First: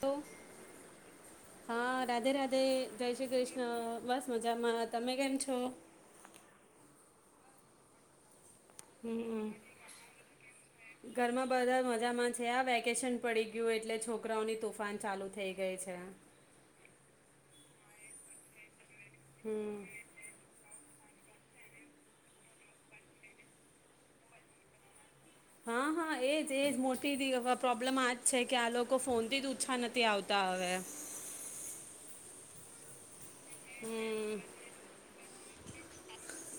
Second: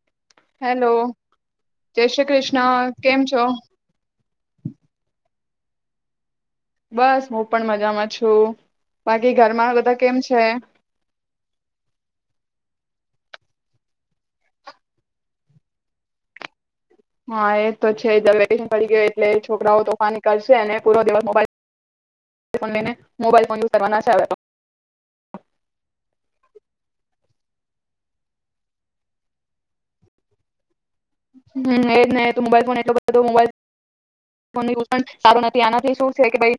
Hello hello હા જય શ્રી રાધે રાધે કૃષ્ણ જય કેમ શ્રી છો કૃષ્ણ બસ મજામાં તમે કેમ છ. છે. બસ હું પણ મજામાં છું. બાકી હમમ ઘરમાં બધા કેમ છે ઘરમાં બધા મજામાં છે આ વેકેશન પડી ગયું એટલે છોકરાઓની તોફાન ચાલુ થઈ ગઈ છે. હા એ તો છે દવે પડી ગયા એટલે છોકરાઓ હમ તોફા નીકળશે અને પૂ દિવસ મોબાઈલઈ મોબાઈલ ફોન યુઝ કરવાના છે આવે તો હા હા એજ એજ મોટી પ્રોબ્લેમ આજ છે કે આ લોકો ફોન થી જ ઓછા નથી આવતા હવે હમ એજ નું મોબાઈલ ફો તો મોબાઈલ હમ ચાલ. ત્યાંનાથી શું છે કે ભ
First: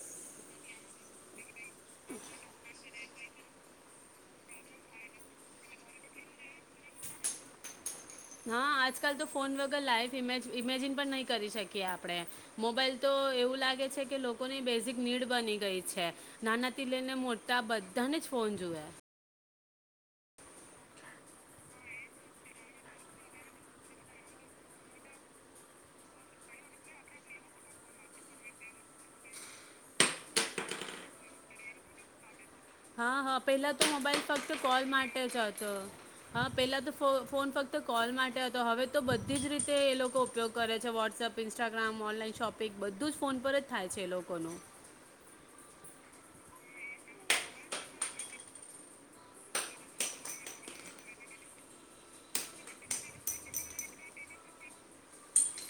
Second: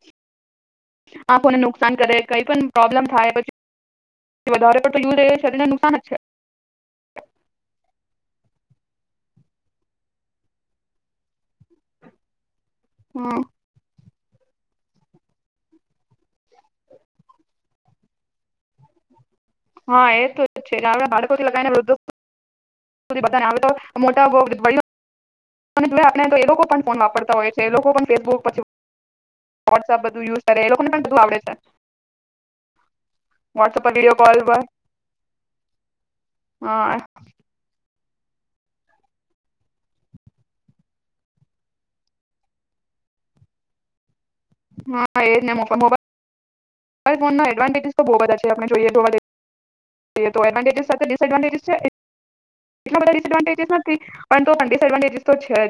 આંખોને નુકસાન કરે કઈ પણ પ્રોબ્લેમ થાય પછ વધને નુકસાન જ છે. હા આજકાલ તો ફોન વગર લાઈઇવ ઇમે ઇમેજિન પણ નહીં કરી શકે. આપણે મોબાઈલ તો હમ એવું લાગે છે કે લોકોની બેઝિક નીડ બની ગઈ છે નાનાથી લઈને મોટતા બધાને જ ફોન જોએ. હા એ તો છેટ આપ બાળકોથી લગાવ ને વૃધ બધાને આવે તો મોટાણે એ લોકો પણ ફોન વાપરતા હોય છે લોકો પણ ફેસબુક પછી વોટ્સઅપ બધું યુઝ કરે એ લોકોને પણું આવડે છે. હા હા પેલા વોટ્સઅપ તો પર વિડીયો મોબાઈલ ફક્ત પર કોલ માટે જ હતો હા પેલા તો હા ફ ફોન ફક્ત કોલ માટે હતો હવે તો બધી જ રીતે એ લોકો ઉપયોગ કરે છે વોટ્સઅપ ઇન્સ્ટાગ્રામ ઓનલાઈન શોપિંગ બધું જ ફોન પર જ થાય છે એ લોકોનું હા એજ ને મોબ ફ તો બ બધા છે આપ જોએસડવાન્ટેસ તો છે.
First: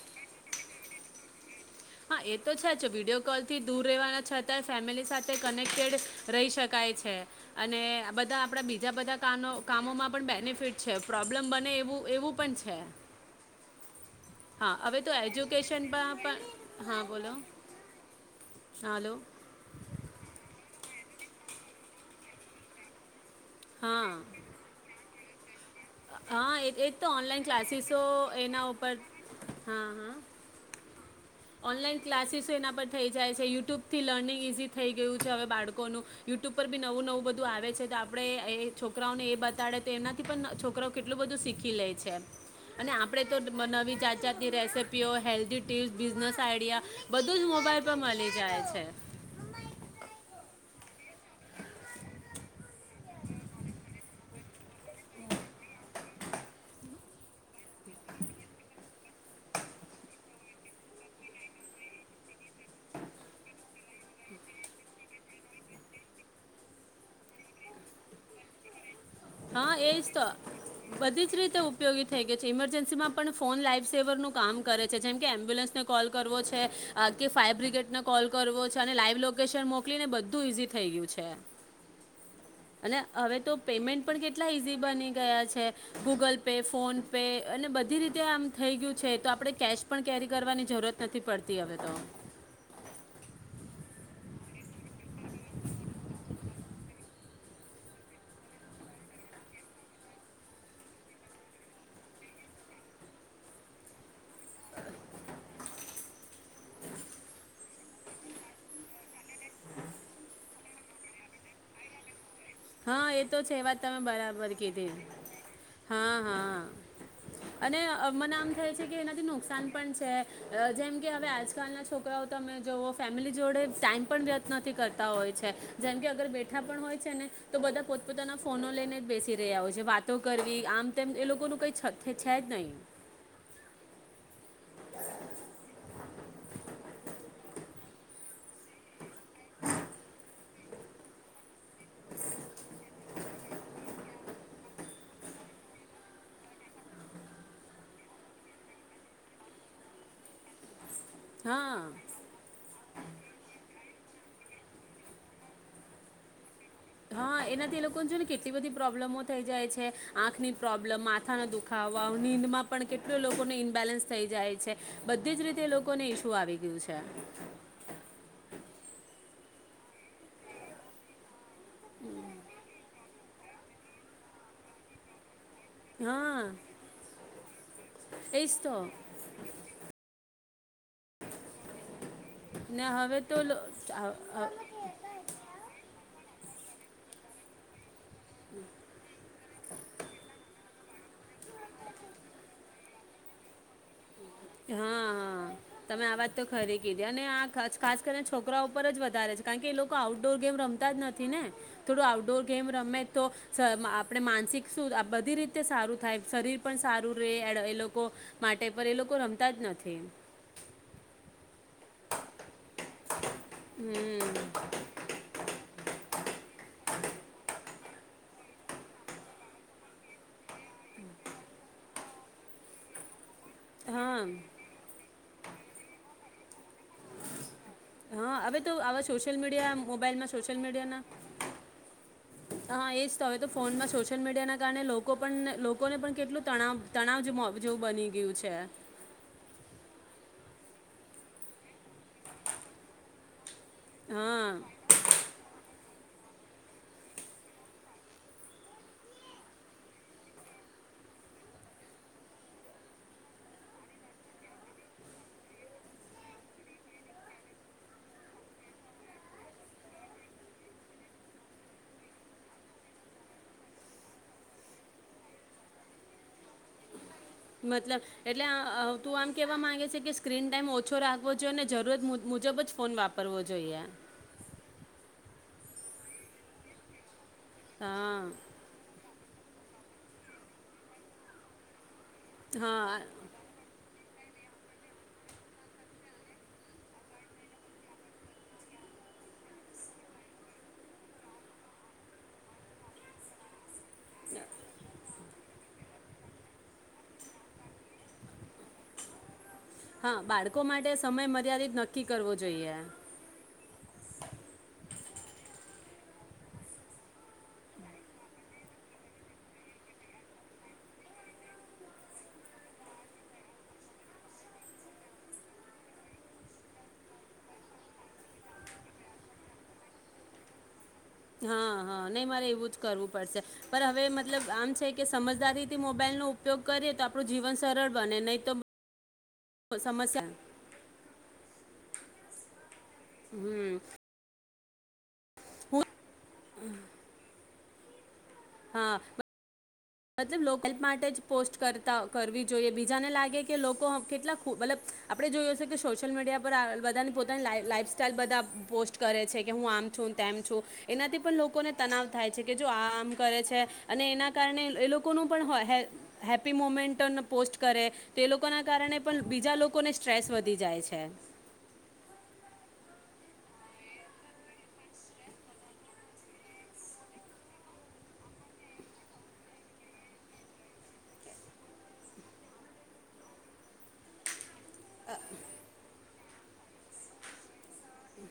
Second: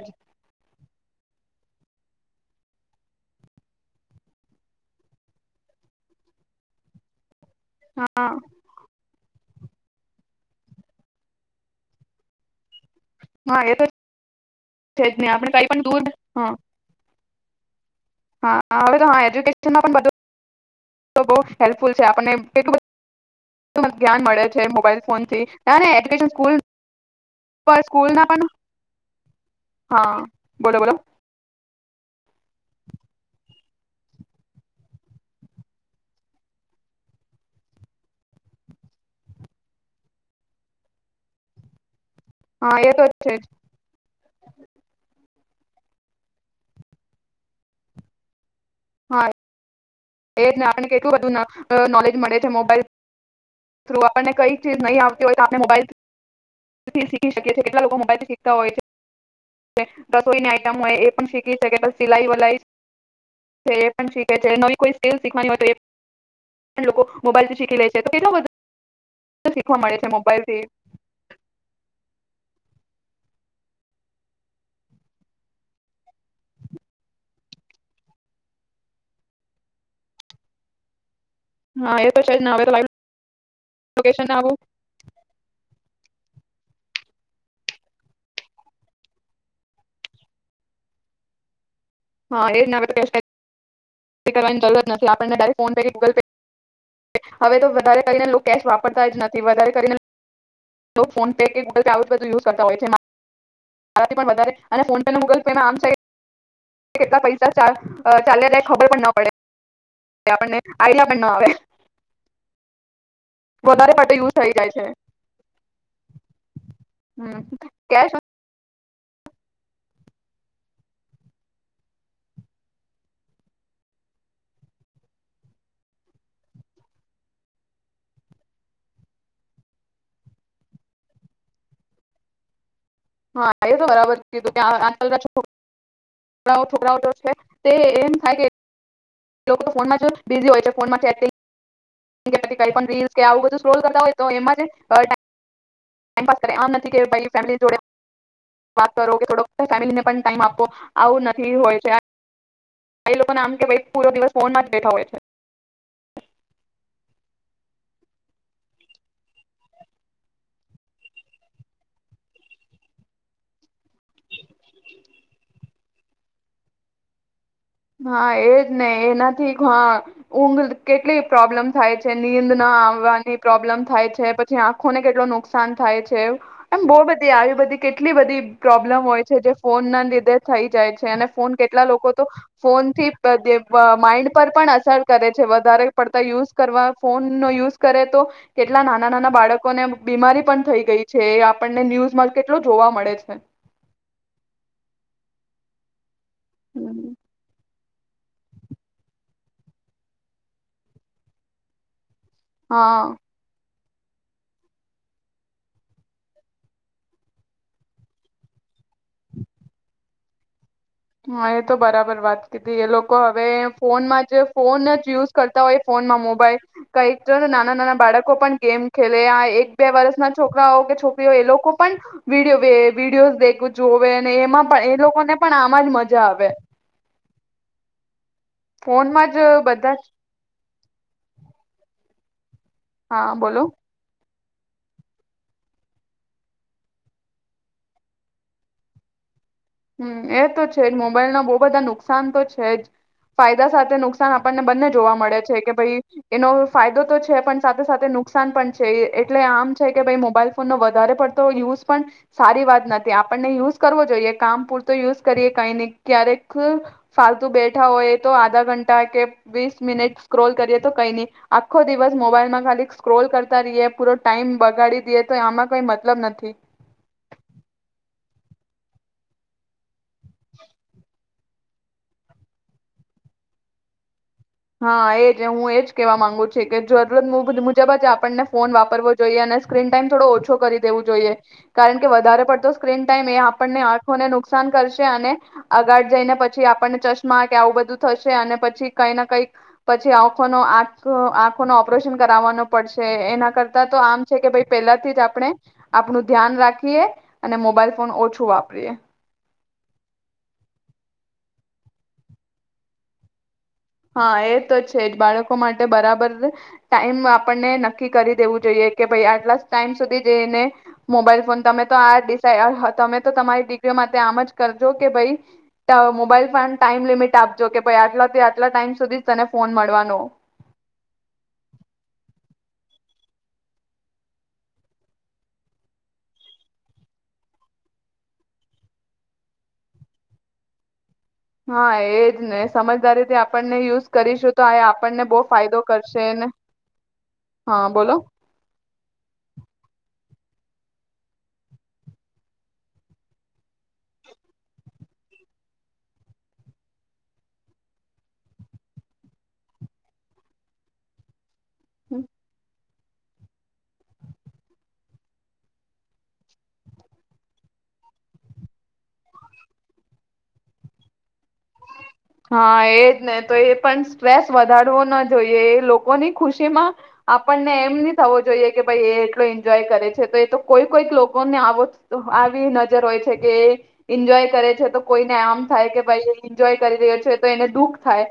હા એ તો છે વિડીયો કોલ થી દૂર રહેવાના છતાં ફેમિલી સાથે કનેક્ટેડ રહી શકાય છે. અને આ હા બધા આપણા બીજા બધા કાનો કામોમાં પણ બેનિફિટ છે પ્રોબ્લેમ બને એવું એવું પણ છે. હા એ હા હવે તો છે જ ને આપણે કઈ પણ દૂર એજ્યુકેશનમાં પણ હા બોલો હા હવે તો હાલો હ એજુકેશન પણ બધું તો બહુ હેલ્પફુલ છે આપણને એટલું હા ધ્યાન મળે છે મોબાઈલ ફોન કે, હા એ તો ઓનલાઈન પર ક્લાસીસો સ્કૂલ ના પણ એના ઉપર હા હ બોલો બોલો ઓનલાન ક્લાસીસ એના પર થઈ જાય છે યુટ્યુબથી લર્નિંગ ઈઝી થઈ ગયું છે હવે બાળકોનું યુટ્યુબ પર બી નવું નવું બધું આવે છે તો આપણે એ છોકરાઓને એ બતાડે તો એમનાથી પણ છોક છકરા કેટલું બધું શીખી લે છે. હા એ અને આપડે છે તો જ નવી જાત જાતની રેસીપીઓ હેલ્ધી ટીપ્સ બિઝનેસ આઈડિયા બધું જ મોબાઈલ પર મળી જાય છે. હા. એજને આપણને કેટલું બધું નોલેજ મળે છે મોબાઈલ થ્રુ આપણને કઈ ચીજ નહી આવતી હોય તો આપણે મોબાઈલથી શીખી શકીએ છીએ કેટલા લોકો મોબાઈલથી શીખતા હોય છે રસોઈની આઈટમ હોય એ પણ શીખી શકે સિલાઈ વલાઈ છે એ પણ શીખે છે નવી કોઈ ીખવા લોકો મોબાઈલથી શીખી લે છે તો કેટ બધ હા એજ તો બધી જ રીતે ઉપયોગી થઈ ગયો છે ઇમરજન્સી માં પણ ફોન લાઈવ સેવરનું કામ કરે છે જેમ કે એમ્બ્યુલન્સને કોલ કરવો છે કે ફાયર બ્રિગેડને કોલ કરવો છે અને લાઈવ લોકેશન મોકલીને બધું ઇઝી થઈ ગયું છે. હા એ તોછે જ ના આવે તો લાઈવ અને હવે તો પેમેન્ટ લોકેશન પણ કેટલા આવું ઈઝી બની ગયા છે. ગૂગલ પે, ફોન પે, અને બધી રીતે આમ થઈ ગયું છે તો આપણે કેશ પણ કેરી કરવાની જરૂરત નથી પડતી હવે તો હા એજ કેશ કરવાની જરૂર જ નથી આપણને direct PhonePe, Google pay, હવે તો વધારે કરીને કેશ વાપરતા જ નથી વધારે કરીને ફોન પે કે ગૂગલ પે આવું બધ યુઝ કરતા હોય છે ફોને ગૂગલ પે આ કેટલા પૈસા ચાલ્યા ખબર પણ ન પડે ન આવે હા એ તો છે વાત વધારે તમે પડતો યુઝ બરાબર થઈ જાય છે કીધી હા હા હમ અને કેશ મને આમ થાય છે કે એનાથી નુકસાન પણ છે જેમ કે હવે આજકાલના છોકરાઓ તમે જોઓ ફેમિલી જોડે ટાઈમ પણ વ્યત નથી કરતા હોય છે જેમ કે અગર બેઠા પણ હોય છે ને તો બધા પોતપોતાના ફોનો લઈને જ બેસી રહ્યા હોય છે વાતો કરવી આમ તેમ એ લોકોનું કઈ છે જ નહીં હા તો બરાબર કીધું છોકરા તે એમ થાય કે એ લોકો ફોનમાં બિઝી હોય છે ફોન માં ચેટ જીપીટી કઈ પણ રીલસ કે આવું બધું સક્રોલ કરતા હોય તો એમાં જે ટાઈમ પા કરે આમ નથી કે ભ ફેમિલી જોડે વાત કરો કેોડ ફેમિલીને પણ ટાઈમ આપો આવું નથી હા હોય છે કઈ લોકોને આમ કે ભાઈ પૂરો દિવસ ફોનમાં જ બેઠા હોય છે. હા એનાથી એ લોકોને જો ને કેટલી બધી પ્રોબ્લેમો થઈ જાય છે આંખની પ્રોબ્લમ માથાના દુખાવા નીંદમાં પણ કેટલો લોકોને ઇનબેલેન્સ થઈ જાય છે બધી જ રીતે એ લોકોને ઇશ્યુ આવી ગયું છે. હા એજ ને એનાથી હ ઊંઘ કેટલી પ્રોબ્લેમ થાય છે નીંદ ના આવવાની પ્રોબ્લેમ થાય છે પછી આંખોને કેટું નુકસાન નુકસાન થાય હા છે એમ બહુ બધી આવી બધી કેટલી એ જ બધી તો પ્રોબ્લેમ હોય છે જે ફોનના લીધે થઈ જાય છે અને ફોન કેટલા લોકો તો ને ફોનથી હવે તો પધે લો- પ આ- માઈન્ડ આ- પર પણ અસર કરે છે વધારે પડતા યુઝ કરવા ફોનનો યુઝ કરે તો કેટલા નાના નાના બાળકોને બ બીમારી પન થઈ ગઈ છે એ આપણને ન્યૂઝમાં કેટલો જોવા મળે છે. કે હા, તમે આવાજ તો ખરી કીધી હમ અને આ ખછ ખાસ કરીન છોકરાઓ ઉપર જ વધારે છ, કારણ કે એ લોકો આઉટડોર ગેમ રમતા જ નથી ને? થોડું આઉટ ડોર ગેમ હા રમેતો સ માઆપ આપડે માનસિક શું ર આ બધી રીતે સારું થાય. શરીર પન સારું રેહ એડ એ લોકો માટે પર એ લોકો રમ તજ નથી. માયેત તો બરાબર વાત કીધી. એ લોકો હવે ફોનમાં જ ફોન જ યુઝ કરતા હોય ફોનમાં મો બાયે. કઈક તો ર નાના નાના બાળકો પણ ગેમ ખેલે આ એક બે વરસના છોકરાઓ કે છોકરીઓ એ લોકો પન વિડીયો વે વિડીયો દેખ કો હમ હા જોવેને એમાં પણ એ લોકોને પણ આ માજ મજા આવે. હા, હવે તો આવા ફોનમાં સોશિયલ જ મીડિયા બધા જ. મોબાઈલમાં સોશિયલ મીડિયાના હા, એજ તો હવે તો ફોનમાં સોશિયલ મીડિયાના કારને લોકો પન ને લોકોને પણ કેટલું તણાવ તણાવ જેવું મોઘ જેવુ બની ગ્યું છે. હમ, એ તો છે જ મોબાઈલના બહુ બધા નુકસાન તો છે જ. ફાયદા સાથે નુકસાન હા આપણને બંને જોવા મળે છે કે ભઈ એનો ફાયદો તો છે પન સાથે સાથે નુકસાન પન છે. એ એટલે આમ છે કે ભઈ મોબાઈલ ફોનનો વધારે પડતો યુઝ પન સારી વાત નથી. આપણને યુઝ કરવો જોઈએ કામ પૂરતો યુઝ કરીએ કાઈ નહી ક્યારેક ફાલતુ બેઠા હોઈએ તો આધા ઘંટા કે વીસ મિનિટ સ્ક્રોલ કરીએ તો કઈ નહી. આખો દિવસ મોબાઈલમાં ખાલી સ્ક્રોલ કરતા રહીએ પૂરો ટાઈમ બગાડી દીએ તો આમાં કઈ મતલબ નથી. મતલબ એટલે આઅ તું આમ કેવા માંગે છે કે સ્ક્રીન ટાઈમ ઓછો રાખ પવો જોઈએ અને જરૂરત મુજ મુજબ જ ફોન વાપરવો જોઈએ. હા, એજ હું એજ કેવા માંગુ છે કે જો રોજ મુબધ મુજબ જ હા આપણને ફોન વાપરવો તો ઈ એને સ્ક્રીન ટાઈમ થોડો ઓછો કરી દેવું જોઈએ. કારન કે વધારે પડતો હા સ્ક્રીન ટાઈમ એ આપણને આ ફને નુકસાન કરશે અને આગાડ જઈને પછી આપણને ચશ્મા કે આવું બધું થશે અને પછી કાઈના કઈક પછી આંઉખોનો આંખો આંખોનો ઓપરેશન કરાવવાનો પડશે. એના કરતા તો આમ છે કે ભઈ પેલાથી જ આપણે આપનું ધ્યાન રાખીએ અને મોબાઈલ ફોન ઓછું વાપરીએ. હા, બાળકો માટે સમય મર્યાદિત નક્કી કરવો જોઈએ. હા, એ તો છે જ બાળકો માટે બરાબર ટાઈમ આપણને નક્કી કરી દેવું જોઈએ કે ભઈ આટલા ટાઈમ સુધી જેઈને મોબાઈલ ફોન તમે તો આ ડિસાઈ આહ તમે તો તમારી ડિક્રીઓ માટે આમ જ કરજો કે ભઈ ત મોબાઈલ ફોન ટાઈમ લિમિટ આપજો કે ભાઈ આટલાથી આટ ટલા ટાઈમ સુધી જ તને ફોન મળવાનો. હા હા નહીં મારે એવું જ કરવું પડશે. પર હવે મતલબ આમ છે કે સમજદારીથી મોબાઈલનો ઉપયોગ કરીએ તો આપણું જીવન સરળ બને નહી તો બ સમસ્યા હા એ જ ને સમજદારીથી હમ આપણને યુઝ કરીશું તો આ એ આ - આપણને બહુ ફાયદો હું કરશેને હા બોલો હા મતલબ લો હેલ્પ માટે જ પોસ્ટ કરતા કરવી જોઈએ બીજાને લાગે કે લોકો કેટલા મતલબ આપણે જોયું છે કે સોશિયલ મીડિયા પર બધાની પોતાની લ લાઈફસ્ટાઈલ બધા પોસ્ટ કરે છે કે હું આમ છું તેમ છું એનાથી પણ લોકોને તનાવ થાય છે કે જો આ કરે છે અને એના કારણે એ લોકોનું પણ હ હેપ્પી મોમેન્ટ પોસ્ટ કરે તો એ લોકોના કારણે પણ બીજા લોકોને સ્ટ્રેસ વધી જાય છે. હા એજ ને તો એ પણ સ્ટ્રેસ વધારવો ન જોઈએ એ લોકોની ખુશી માં આપણને એમ નહી થવો જોઈએ કે ભાઈ એ એટલો એન્જોય કરે છે તો એ તો કોઈ કોઈક લોકોને આવ આવી નજર હોય છે કે એ એન્જોય કરે છે તો કોઈને આમ થાય કે ભાઈ એ એન્જોય કરી રહ્યો છે તો એને દુઃખ થાય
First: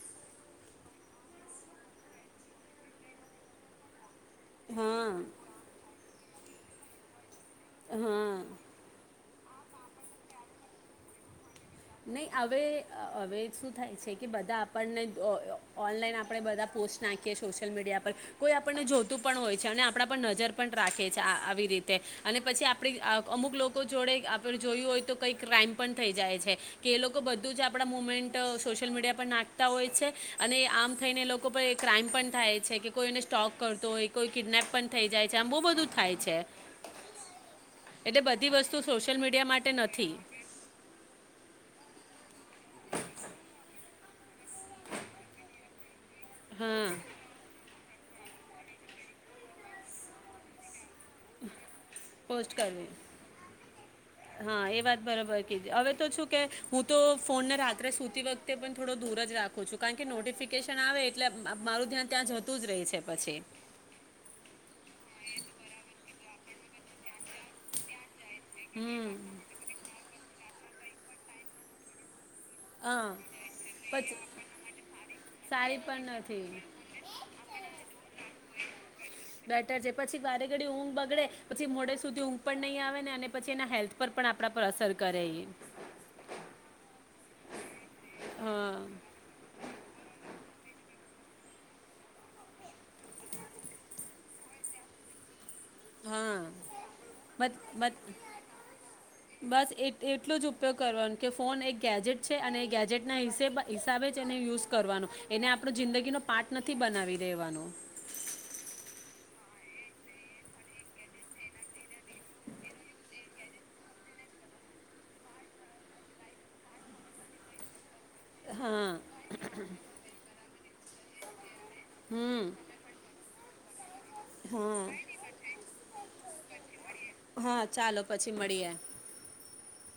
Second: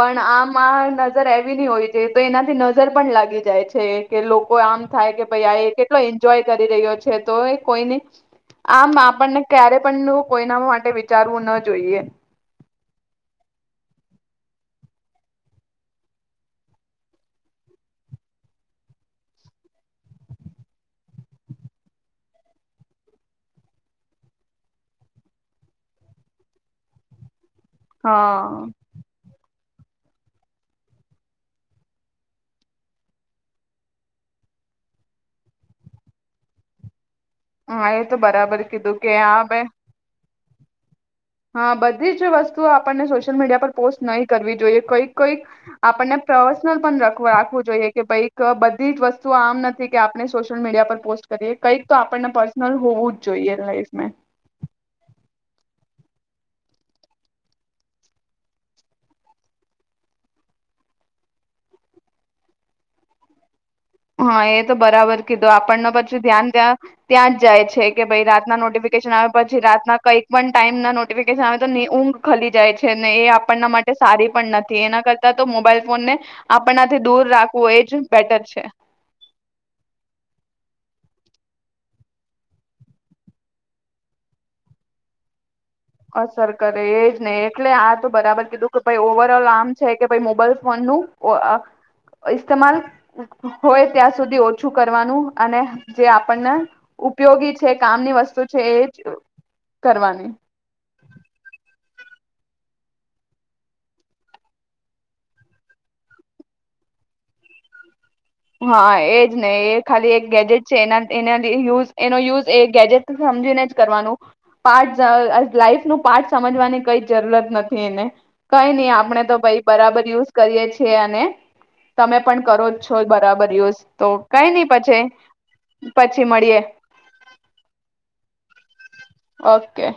પણ આમ આ નજર એ હોય છે તો એનાથી નજર પણ લાગી જાય છે કે લોકો આમ હા થાય કે ભાઈ આ એક- એટલો એન્જોય કરી રહ્યો છે તો કોઈને હા આમ આપણને ક્યારે પણ નું કોઈના માટે વિચારવું ના જોઈએ નહીં અ હવે હવે શું થાય છે કે બધા આપણને ઓ ઓનલાઈન આપણે બધા પોસ્ટ નાખીએ સોશિયલ મીડિયા પર કોઈ આપણને જોતું પણ હોય છે અને આપણા પર નજર પણ રાખે છે આ આવી રીતે અને પછી આપણે અ અમુક લોકો જોડે આપણે જોયું હોય તો કંઈક ક્રાાઈમ પણ થઈ જાય છે. કે લોકો બ બું આપણા મુમેન્ટ હા સોશિયલ મીડિયા પર નાખ હોય છે અને આમ થઈને લોકો પર ક્રાઈમ પણ થાય છે કે કોઈને સ્ટોક કરતો હોય કોઈ કિડનેપ પણ થઈ જાય છે આમ બહુ બધું થાય છે હા એ તો એટલે બધી બરાબર વસ્તુ કીધું કે સોશિયલ આ મીડિયા બે માટે નથી હા બધી જ વસ્તુઓ આપણને સોશિયલ મીડિયા પર પોસ્ટ નહી કરવી જોઈએ કોઈ કોઈ આપણને પ્રસનલ હા પણ રાખવું જોઈએ કે ભઈક બધી જ વસ્તુ આમ નથી કે આપને સોશિયલ મીડિયા પર પોસ્ટ કરીએ કઈક તો આપણને પોસ્ટ પર્સનલ કરવી હોવું જ જોઈએ લાઈફમેં હા એ વાત બરાબર હવે તો છુ કે હું તો ફોનને રાત્રે સુતી વખતે પણ થોડો દૂર જ રાખું છું કારણ કે નોટિફિકેશન આવે એટલે મ મારું ધ્યાન ત્યાં જતું જ રહી છે પછી હા એ તો બરાબર કીધું આપણને પછું ધ્યાન ત્યાં ત્યાં જ જાય છે કે ભાઈ રાતના હમ નોટિફિકેશન આવ પછી રાતના કઈ વન ટાઈમ ના નોટિફિકેશન આવે તો ઊં ખલી જાય છે હા ને એ આપણના માટે પછી સારી પણ નથી એના કરતા તો સારી મોબાઈલ ફોન પણ ને નથી આપણનાથી દૂર રાખવું એ જ બેટર છે બેટર છે પછી વારે ઘડી ઊંઘ બગડે પછી મોડે સુધી ઊંઘ પણ નહીં આવે ને અને પછી એના હેલ્થ પર પણ આપણા પર અસર કરે અસર કરે એજ નહી એટલે આ તો બરાબર કીધું કે ભાઈ હા ઓવર ઓલ આમ છે કે ભાઈ મોબાઈલ ફોન નું અ આ ઇસ્માલ હો હોય ત્યાં સુધી ઓછું કરવાનું અને જે હા આપણને મત ઉપયોગી છે મત કામની વસ્તુ છે એ જ કરવાની કરવા ફોન એક ગેજેટ છે અને એ ગેજેટના હીસે હિસાબે એને યુઝ કરવાનો એને જિંદગીનો પાર્ટ નથી બનાવી દેવાનો હા એજ ને એ ખાલી એક ગેજેટ છે એ એના યુઝ એનો યુઝ એ ગેજેટ સમજીને જ કરવાનું પાર્ટ લાઈફ ન પાર્ટ સમજવાની કઈ જરૂરત નથી એને કઈ નહી હા આપડણે તો ભાઈ બરાબર યુઝ કરીએ છીએ અને તમે પણ હમ કરો જ બરાબર [unintelligible] તો કઈ નહી પછી, હા પછી મળીએે. હા ચાલો પછી મળીએ ઓકે.